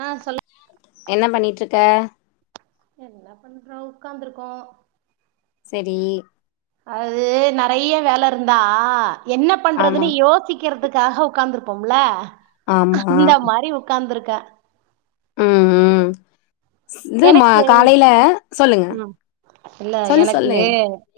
ஆ சொல்லு என்ன பண்ணிட்ரு க்க என்ன பண்றோ உக்காந்துருக்கோ சரி அது நறைய வேல இருந்தா என்ன ஆமா பண்றதுன்னு யோசிக்கிறதுக்காக உக்காந்துரு ப்போம்ல ஆமா அந்த மாரி உக்காந்துருக்கே ம் ம் இது மா எனக்கு காலையில சொல்லுங்க ம் இல்ல சொல்லு எனக்கு சொல்லு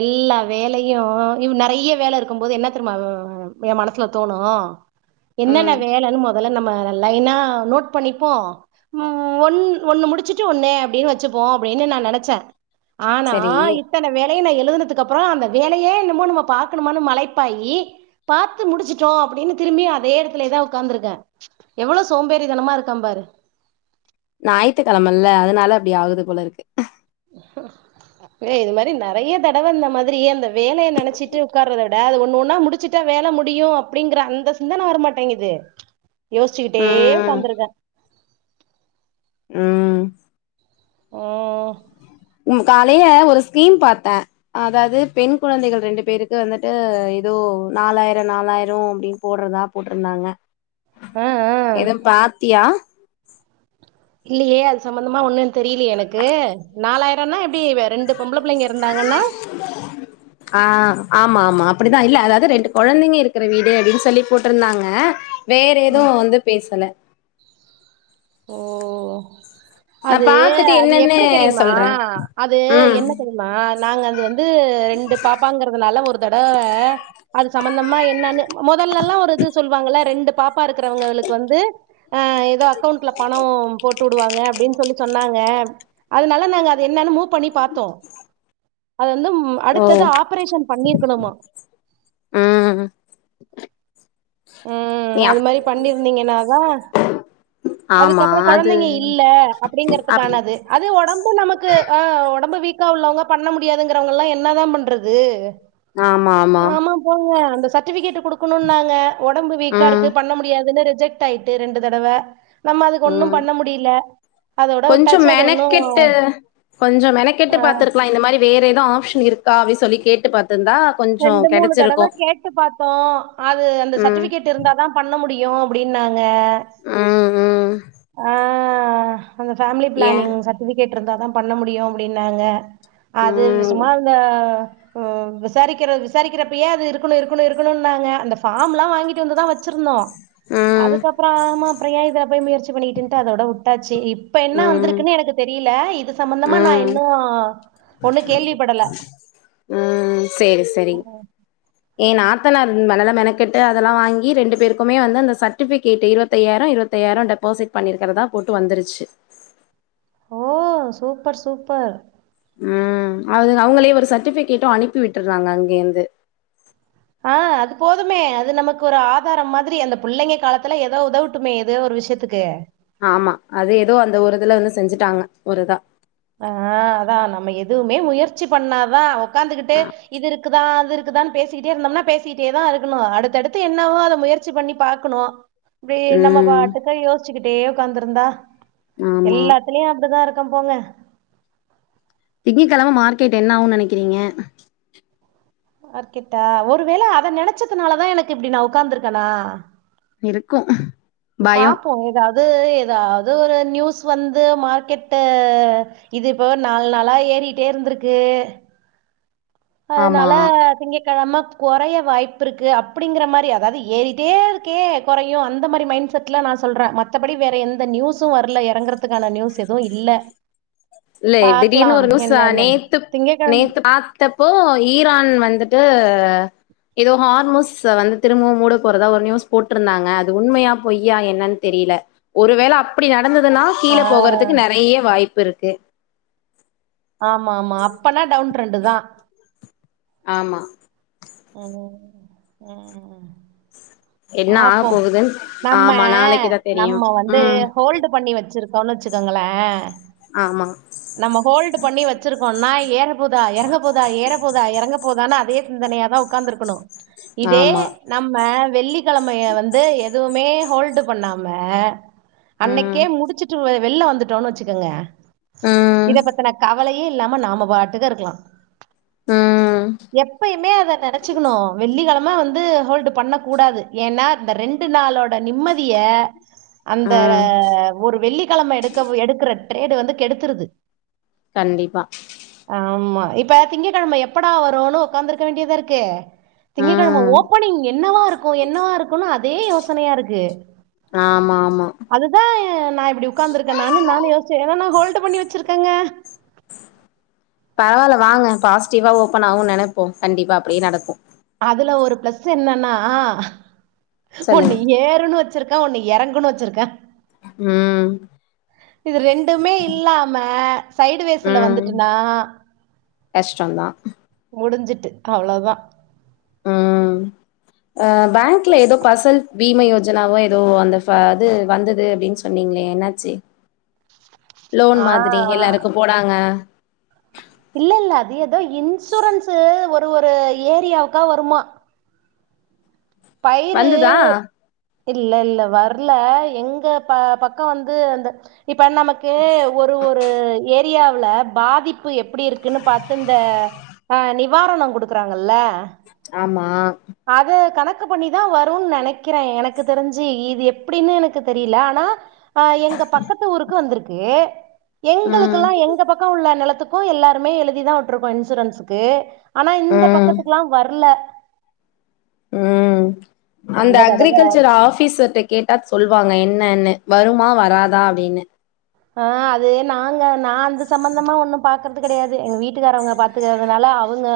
எல்லா வேலையு இ நெறைய வேலை இருக்கும் போது என்ன தெரிம்மா எ மனசுல தோணு என்னென்ன ம் வேலன்னு மொ தல்ல நம்ம லைனா நோட் பண்ணிப்போ ஒன் ஒன்னு முடிச்சுட் டு ஒண்ணு அப்டின்னு வெச்சுப்போ அப்படின்னு நா நெனச்ச ஆனா செரி இத்தன வே லயு எழுதுனதுக்கு அப்புற அந்த வேலையே என்னமோ நம்ம பாக்கணுமானு மலைப்பாயி பாத்து முடிச்சுட்டோ அப்படின்னு திரும்பி அதே எடத்துலேதா உக்காந்துருக்கே எவ்வளவு சோம்பேறி தனமா இருக்கம் பாரு ஞாயித்துகெழமல்ல அதனால அப்படி ஆகுது போல இருக்கு ஏ இது மாரி நெறைய தடவ இந்த மாதிரி அந்த வேலைய நெனைச்சிட்டு உக்கார்றத விட அது ஒண்ணு ஒன்னா முடிச்சுட்டா வேல முடியு அப்படிங்கிற அந்த சிந்தனை வரமாட்டேங்கிது யோசிச்சுக்கிட்டே ம் உக்காந்துருக்க ம் ம் காலைல ஒரு ஸ்கீம் பாத்த அதாது பெண் குழந்தைகள் ரெண்டு பேருக்கு வந்துட்டு ஏதோ நாலாயிர நாலாயிர அப்டின் போடுறதா போட்ருந்தாங்க ஆ ஆ எதும் பாத்தியா இல்லியே அது சம்பந்தமா ஒன்னு தெரிலியே எனக்கு நாலாயிரனா எப்டி ரெண்டு பொம்பளை பிள்ளைங்க இருந்தாங்கன்னா ஆ ஆமா ஆமா அப்டிதா இல்ல அதாது ரெண்டு கொழந்தைங்க இருக்கிற வீடு அப்டின்னு சொல்லி போட்ருந்தாங்க வேற எது வந்து பேசல ஓ நா அது பாத்துட்டு அது என்னன்னு எப்டி தெரிமா சொல்றே அது ம் என்ன தெரிமா நாங்க அது வந்து ரெண்டு பாப்பாங்கறதுனால ஒரு தட அது சம்பந்தமா என்னான்ன மொதலலா ஒரு இது சொல்லுவாங்கள ரெண்டு ப்பா இருக்குறவங்களுக்கு வந்து அ, ஏதோ அக்கோண்ட்ல பணம் போட்டு வுடுவாங்க அப்டின்னு சொல்லி சொன்னாங்க அதனால நாங்க அத என்னன்னு மூவ் பண்ணி பாத்தோ அது வந்து ஓ அடுத்தது ஆப்ரேஷன் பண்ணிர்க்குணுமா ம் ம் நீ அது அப் மாரி பண்ணிருந்தீங்கனா தா ஆமா அதுக்கப்றோ அது ககொழந்தைங்க இல்ல அப் அப்டிங்கறதுக்கானது அது ஒடம்பு நமக்கு ஆ உடம்பு வீக் கா உள்ளவ்ங்க பண்ண முடியாதுங்குறவங்கல்லா என்ன தா பண்றது ஆமா போங்க இந்த சர்டிவிகேட்டு குடுக்குணுன்னாங்க ஒடம்பு வீக்கா ம் இருக்கு பண்ண முடியாதுனு ஜெக்ட் அயிடு ரெண்டு தடவ அதுக்கு ஒண்ணும் ம் பண்ண முடியல. அதோட கொஞ்ச விட்டாச்சு. அது ஒண்ணும் மெனக்கெட்டு கொஞ்ச மெனக்கெட்டு ஆ பாத்துருக்கலா இந்த மாரி வேற எது ஆப்ஷன் இருக்கா அப்டி சொல்லி கேட்டு பாத் ரெண்டு மூணு தடவ கேட்டு பாத்தோ அது அந்த ம் சர்டிவிகேட்டு இருந்தாதா பண்ண முடியு யு அப்புடின்னா க ம் ம் ஆ அந்த ஃபேம்லி ஏ ப்ளான்ங் சர்டிவிகேட் ட் இருந்தாதா பண்ண முடியு அப்டின்னாங்க அது ம் சும்மா இந்த விசாரிக்கிர விசாரிக்கிறப்பயே அது இருக்குணு இருக்குணு இருக்குணுன்னாங்க அந்த ஃபார்ம்லா வாங்கிட்டு வந்துதா வச் சிருந்தோ ம் அதுக்கப்ற ஆமா ப்ற ஏ இத போய் முயற்சி ட்டு பண்ணிகிட்டுண்ட்டு அதோட உட்டாச்சி இப் இப்ப என்னா ம் வந்திருக்குன்னு எனக்கு தெரியில இப் ம் ஒண்ணு கேள்விப்படல ம் சேரி சரி ஏன்னா த்தனார் மெனலா மெனகெட்டு அதலா வாங்கி ரெண்டு பேருக்குமே வந்து அந்த சர்டிபிகேட்டு இருவத்தய்யாயிறோ இருவத்தய்யாயிற டெப்பாசிட் பண்ணிருக்கிறதா போட்டு வந்துருச்சு ஓ சூப்பர் சூப்பர் ம் அது அவங்களே ஒரு சர்ட்டிபிகேட்டு அனுப்பி விட்டுற்றாங்க அங்கேந்து அ அது போதுமே அது நமக்கு ஒரு ஆதாரம் மாது ரி அந்த புள்ளைங்க காலத்துல ஏதோ உதவட்டுமே எதோ ஒரு விஷ்யத்துக்கு ஆமா அது எதோ அந்த ஒரு இதுல வந்து செஞ்சுட்டாங்க ஒரு இதா அ அதா நம்ம எதுவுமே முயற்சி பண்ணாதா உக்காந்துக்கிட்டு இது இருக்குதா அது இருக் குதா பேசிகிட்டே இருந்தோம்னா பேசிகிட்டே தா இருக்கு ணு அடுத்தடுத்து என்னவோ அத முயற்சி பண்ணி பாக்குணு ப்டி நம்ம ம். பாட்டுகா யோஸ் ச்சிக்கிட்டே உக்காந்துருந்தா ஆமா. எல்லாத்துலயு அப்டிதா இருக் கம் போங்க திங்கிகெழம மார்க்கெட் என்ன ஆகுன்னு நெனைக்கிறீங்க மார்க்கெட்டா ஒரு வேல அத நெனச்சதுனாலதா எனக்கு இப்டி நா உக்காந்திருக்கேனா இருக்கு ஒ பாப்போ எதாவ்து அது எதாவ்து ஒரு நியூஸ் வந்து மார்க்கெட்ட இது இப்ப நாலு நாளா ஏறிட்டே இருந்திருக்கு ஆமா. அதனால திங்க கெழம கொறைய வாய்ப்பு இருக்கு அப்படிங்கிற மாறி அதாது ஏறிட்டே இருக்கே கொறையு அந்த மாறி மைண்ட் செட்ல நா சொல்றே மத்தபடி வேற எந்த நியூஸு வரல எறங்குற துக்கான நியூஸ் எதுவு இல்ல இல்ல பாக்லா திடீர்னு ஒரு நியூஸ் என்னன்னு திங்ககெழ ந்த ஈரான் வந்துட்டு எதோ ஹார்மோஸ்ஸ வந் திரும்பவு மூட போறதா ஒரு நியூஸ் போட்ருந்தாங்க அது உண்மையா பொய்யா என்னன் தெரியல ஒருவேல அப்படி நடந்ததுன்ன கீழ போகறதுக்கு ஆஹ் நெறைய வாய்ப்புருக் கு ஆமா ஆமா அப்பனா டவுன் ட்ரெண்டு தா ஆமா ம் ம் என்ன ஆக பாப்போ போகுதுன்னு நம்ம ஆமா நாளைக்குதா தெரியும் நம்ம வந்து ம் ஹோல்டு பண்ணி வச்சிருக் கோன் வச்சுக்கோங்களே ஆமா நம்ம ஹோல்டு பண்ணி வச்சிருக்கோன்னாய் ஏறப் போதா எறங்க போதா ஏற போதா எறங்க போதானு அதயே சிந்தனையாதா உக்காந்துருக்கணு இதே ஆமா நம்ம வெள்ளி கெழமைய வந்து எதுவுமே ஹோல்டு பண்ணாம ம் அன்னைக்கே முடிச்சுட்டு வெ வெள்ள வந்துட்டோன்னு வச்சுக்கங்க ம் இத பத்தன கவலயே இல்லாம நாம பாட்டுக்க ருக்கலா ம் எப்பயுமே அத நெனைச்சுக்கணு வெள்ளிக்கெழ ம வந்து ஹோல்டு பண்ணக் கூடாது ஏனா இந்த ரெண்டு நாளோட நிம்மதிய அந்த ம் ஒரு வெள்ளிக்கெழம எடுக்க போ எடுக்குற ட்ரேடு வந்து கெடுத்துருது கண்டிபா ஆமா இப்ப திங்க்கெழம எப்படா வருனு உக்காந்துருக்க வேண்டியதாருக்கு திங்கக்கெழம ம் ஓப்பனிங் என்னவா இருக்கு என் னவா இருக் அதே யோசனையா இருக்கு ஆமா ஆமா அதுதா நா இப்டி உக்காந்துருக்கனானு நானு யோஸ்ச்ச ஏனா நா ஹோல்டு பண்ணி வச்சிருக் கங்க பரவால்ல வாங்க பாசிட்டிவா ஓப்பன் ஆவுன் நெனப்போ கண்டிப்பா அப்டியே நடக்கு அதுல ஒரு ப்ளஸ்ஸு என்னன்னா சொல்லுங்க ஒண்ணு ஏறுனு வெ ச்சிருக்க ஒன்னு எறங்குனு வச்சிருக்க ம் இது ரெண்டுமே இல்லாம சைடு வேஸ்ல வந்துட்டுனா கஷ்டொந்தா முடிஞ்சிட்டு அவ்ளோதா ம் ஆ பேங்க்ல ஏதோ பசல் பீமை யோஜனாவோ ஏதோ அந்த ஃப அது வந்தது அப்டின் சொன்னீங்களே என்னாச்சு லோன் ஆ மாதிரி எல்லாருக்கு போடாங்க இல்லேல்ல அது ஏதோ இன்சூரன்ஸு ஒரு ஒரு ஏரியாவுக்கா வருமா பயிறு வந்துதா இல்லல்ல வர்ல எங்க ப பக்க வந்து அந்த இப்ப நமக்கு ஒரு ஒரு ஏத் தியாவ்ல பாதிப்பு எப்புடி இருக்குன்னு பாத்து இந்த அ நிவாரண குடுக்குறாங்கல்ல அமா க்கு பண்ணிதா வருன் நெனக்கிற எனக்கு தெரிஞ்சு இது எப்டின்னு எனக்கு தெரிய்ல அனா அ எங்க பக்கத்து ஊருக்கு வந்துருக் கே ம் எங்குளுக்குல்லா எங்க பக்க உள்ள நெலத்துக் கு எல்லாருமே எழுதிதா விட்ருக்கோ இன்சூரன்ஸுக்கு ஆனா இந்த ம் பக்கத்துக்குல்லா வர்ல ம் அந்த அக்ரிகல்ச்சர் ஆபீசர்கிட்ட கேட்டா சொல்வாங்க என்னனு வருமா வராதா அப்டின்னு அ அது நாங்க நா அந்த சம்பந்தமா ஒன்னு பாக்கற் து கடையாது எங் வீட்டுக்காரங்க பாத்துக்கறதுனால அவுங்க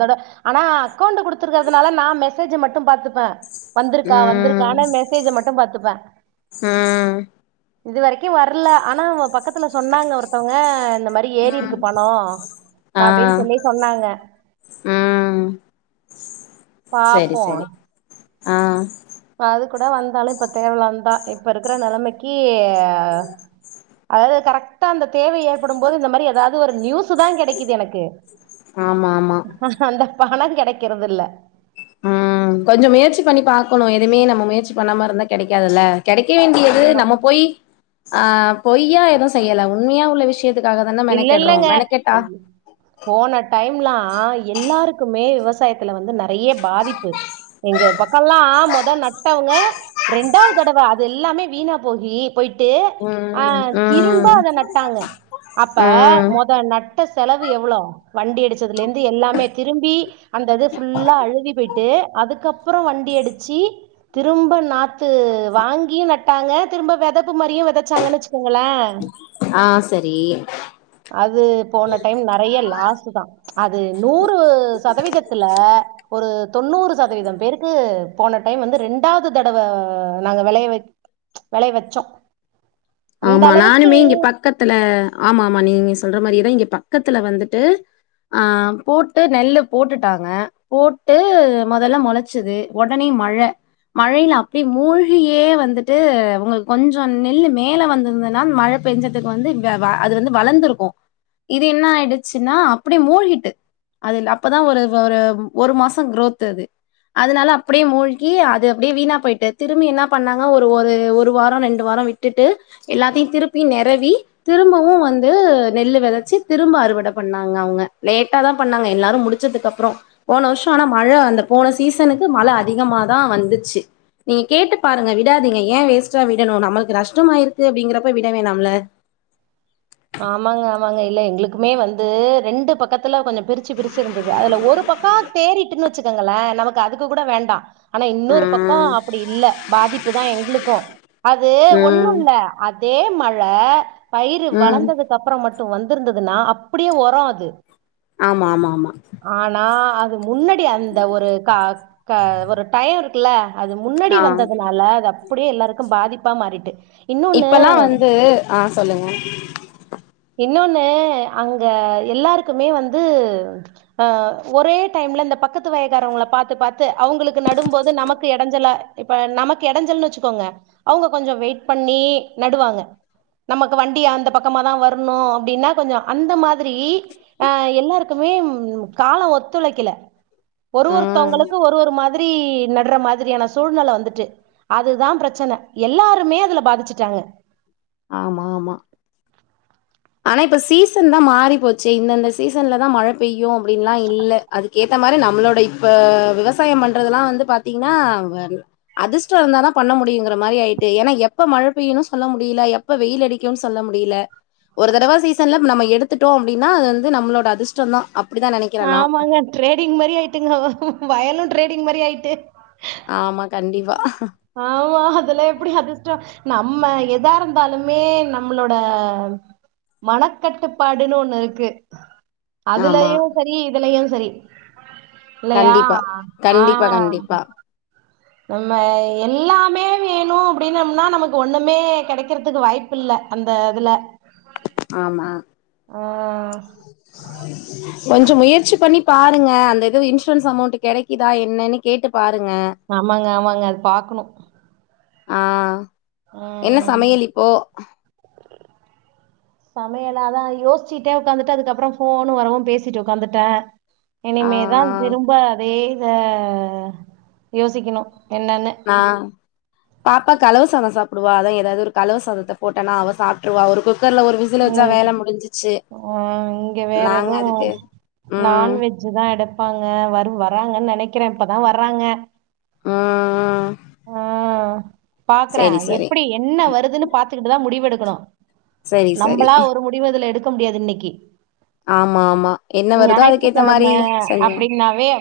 தட ஆனா அக்கோண்ட்டு குடுத்துருக்கறதுனால நா மெசேஜ்ஜ மட்டு பாத்துப்ப வந்துருக்கா ம் வந்துருக்கான்னு மெசேஜ மட்டு பாத்துப்ப ம் இது வரைக்கும் வர்ல ஆனா அவ பக்கத்துல சொன்னாங்க ஒருத்தவங்க இந்த மாரி ஏறி இருக்கு பணம் ஆ அப்படின்னு சொல்லி சொன்னாங்க ம் செரி பாப்போம் செரி ஆ அது கூட வந்தாலும் இப்ப தேவலாந்தா இப்ப இருக்குற நெலமைக்கு ஆ அதாவது கரெக்டா அந்தத் தேவை ஏற்படும் போது இந்த மாரி ஏதாவது ன்னு ஒரு நியூஸு தான் கெடைக்குது எனக்கு ஆமா ஆமா னா [unintelligible] அது கெடைக்கறது இல்ல ம் கொஞ்சம் முயற்சி பண்ணி பாக்கணும் எதுவுமே நம்ம முயற்சி பண்ணாம இருந்தா கெடைக்காதுல்ல கெடைக்க வேண்டியது ஆமா நம்ம போய் ஆ போய் ஏன் எதும் செய்யல உண்மையா உள்ள விஷய இல்ல இல்லங்க போன டைமெல்லாம் எல்லாருக்குமே விவசாய டையத்துல வந்து ந ய்ய பாதிப்பு எங்க பக் க்கல்லா மொத நட்டவங்க ரெண்டாவ்தடவ அதெல்லாமே வீணா போகி போயிட்டு அ ம் திரும்ப ம் அத நட்டாங்க ப்ப ம் மொத நட் ட்ட செலவு எவ்வளோ வண்டி அடிச்சதுலேந்து எல்லாமே திரும்பி அந்த இது ஃபுல்லா அழுகி போய்ட்டு அதுக்கப்பறோ வண்டி அடிச்சி திரும்ப நாத் த்து வாங்கியு நட் ட்டாங்க திரும்ப வெத ப்பு மாரியே வெதச்சாங்கனு வெச்சுக்கோங்கள ஆ செரி அது போன டைம் நறைய லாஸுதா அது நூறு சதவீதத்துல ஒரு தொண்ணூறு சதவீதம் பேருக்கு போன டைம் வந்து ரெண்டாவ்து தடவ நாங்க வெளைய வெ வெளைய வெச்சோ ஆமா நானுமே இங்க பக்கத்துல ஆமாமா நீங்க சொல்ற மாரியேதா இங்க பக்கத்துல வந்துட்டு அ போட்டு நெல்லு போட்டுட்டாங்க போட்டு மொதல்ல மொளச்சுது ஒடனே மழ மழைல அப்டே மூழ்ஹியே வந்துட்டு உங்ளுள்க் கொஞ்சோ நெல்லு மேல வந்துர்ந்துனா மழ பேஞ்சதுக்கு வந்து வே வ அது வந்து வளந்துருக்கு இது என்ன ஆயிடுச்சுன்னா அப்டே மூழ்ஹிட்டு அதில் அப்பதா ஒரு ஒரு ஒரு மாசங் க்ரோத்து அதுனால அப்டியே மூழ்கி அது அப்டே வீணா போய்ட்டு திருமி என்னாப் பண்ணாங்க ஒரு ஒரு ஒரு வாரோ ரெண்டு வாரோ விட் டுட்டு எல்லாத்தயு திருப்பி நெரவி திரும்பவு வந்து நெல்லு வெதச்சு திரும்ப அறுவட பண்ணாங்க அவுங்க லேட்டா தா பண்ணாங்க எல்லாரு முடிச்சதுக்கப்றோ போன வர்ஷோ ஆனா மழ அந்த போன சீசனுக்கு மழ அதிகம தா வந்துச்சு நீங்க கேட்டு பாருங்க விடாதீங்க ஏன் வேஸ்ட்டா விடணு நம்மளுக்கு நஷ் ட்ருமாயிருக்கு அப்டிங்கிறப்ப விட வேணாம்ல ஆமாங்க ஆமாங்க இல்ல எங்ளுக்குமே வந்து ரெண்டு பக்கத்துல கொஞ்சொ பிரிச்சு பிரிச்சு இருந்துது அதுல ஒரு பக்கா தேரிட்டுன்னு வெச்சுக்கங்கள நமக்கு அதுக்கு கூட வேண்டா அனா இன்னொரு பக்கோ ம். அப்புடி இல்ல பாதிப்பு தா எங்ளுக்கு அது ம். ஒன்னுல்ல அதே மழ் ப்ல ம். வளந்ததுக்கப்பற மட் டு வந்திருந்ததுனா அப்டியே ஒரோ அது ஆமா ஆமா ஆமா ஆனா, அது முன்னடி அந்த ஒரு க க ஒரு டயோ இருக்குல அது முன்னாடி ஆ. வந்ததனால அதப் அப்டியே எல்லாருக்கு பாதிப்பா மாறிட்டு இன்னொன்னு இப்பெல்லா வந்து ஆ சொல்லுங்க இன்னொன்னு அங்க எல்லாருக்குமே வந்து அ ஒரே டைம்ல இந்த பக்கத்து வயகாரவங்கள பாத்து பாத்து அவுங்களுக்கு நடும்போது நமக்கு எடஞ்சலா இப்ப நமக்கு எடஞ்சல்ன்னு வெச்சுக்கோங்க அவுங்க கொஞ்சோ வெயிட் பண்ணி நடுவாங்க நமக்கு வண்டி அந்த பக்கமா தா வர் ரன்னு அப்டின்னா கொஞ்சொ அந்த மாதிரி அ எல்லாருக்குமே ம் காலோ ஒத்துழைக்கல ஒரு ம். ஒருத்தவுங்களுக்கு ஒரு ஒரு மாதிரி நடுற மா திரியான சூழ்நல வந்துட்டு அதுதா ப்ரெச்சன எல்லாருமே அதுல பாதிச்சுட்டாங்க ஆமா ஆமா ஆனா இப்ப சீசன் தா மாறி போச்சு இந்தந்த சீசன்ல தா மழ பெய்யு அப்டின்லா இல்ல அதுக்கேத்த மாரி நம்ளோட இப் ப்ப விவசாயம் பண்றதுல்லா வந்து பாத்தீங்ன்னா வன் அதிர்ஷ்டோ இருந்தாதா பண்ண முடியுங்கிற மாரி ஆயிட்டு ஏனா எப்ப மழ பெய்யுனு சொல்ல முடில எப்ப வெயிலடிக்குன் சொல்ல முடில ஒரு தடவ சீசன்ல நம்ம எடுத்துட்டோ அப்டின்னா அது வந்து நம்ளோட அதிர்ஷ்டோ தா அப் ஆமாங்க ட்ரேடிங் மாரி ஆயிட்டுங்க வயலு டிரேடிங் மாரி ஆயிட்டு ஆமா, கண்டிப்பா. ஆமா அதெல்லா எப்படி அதிர்ஷ்ட நம்ம எதா இருந்தாலுமே நம்மளோட மனக்கட்டுப்பாடுன்னு ஒண்ணு இருக்கு ஆமா, அதுலயு இதலையு சரி இல்லையா கண்டிப்பா. ஆ கண்டிப்பா, கண்டிப்பா. நம்ம எல்லாமே வேணு அப்படினோம்னா நமக்கு ஒண்ணுமே கிடைக்கிறதுக்கு வாய்ப்பு இல்ல அந்த இதுல ஆமா ஆ கொஞ்சோ முயற்சி பண்ணி பாருங்க அந்த இது இன்சூரன்ஸ் அமௌண்ட் கிடைக்குதா என்னன்னு கேட்டு பாரு ஆமாங்க ஆமாங்க அது பாக்கணு ஆ என்ன ம் சமையல் இப்போ சமையல் அதா யோசிச்சிட்டே உட்காந்துட்டு அதுக்கப்ரோ ஃபோன் வரவு பேசிட்டு உட்காந்துட்ட ஆ இனிமே தா திரும்ப அதே த யோசிக்கிணு என்னனு நா பாப்பா கலவுசாதோ சாப்டுவா அதா ஏதாவ்து கலவ சாதத்த போட்டனா அவ சாப்ட்ருவா ஒரு ஃபிப் இங்கெ வேற நாங்க எது அதுக்கு ம் நான்வெஜ்ஜு தா எடுப்பாங்க வருவா வறாங்கன் நெனக்கிறே இப்பதா வர்றாங்க ம் ம் பாக்குற எப்புடி என்ன வருத் துனு பாத்துகிட்டுதா முடிவெடுக்கணு செரி செரி நம்பலா ஒரு முடிவு இதுல எடுத் முடியாது இன்னைக்கு ஆமா ஆமா என்ன வருதோ அதுக்கேத்த மாரி செய்யணும்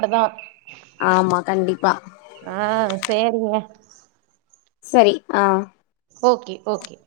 அதாப் ஆ சேரிங்க சரி ஆ ஓகே ஓகே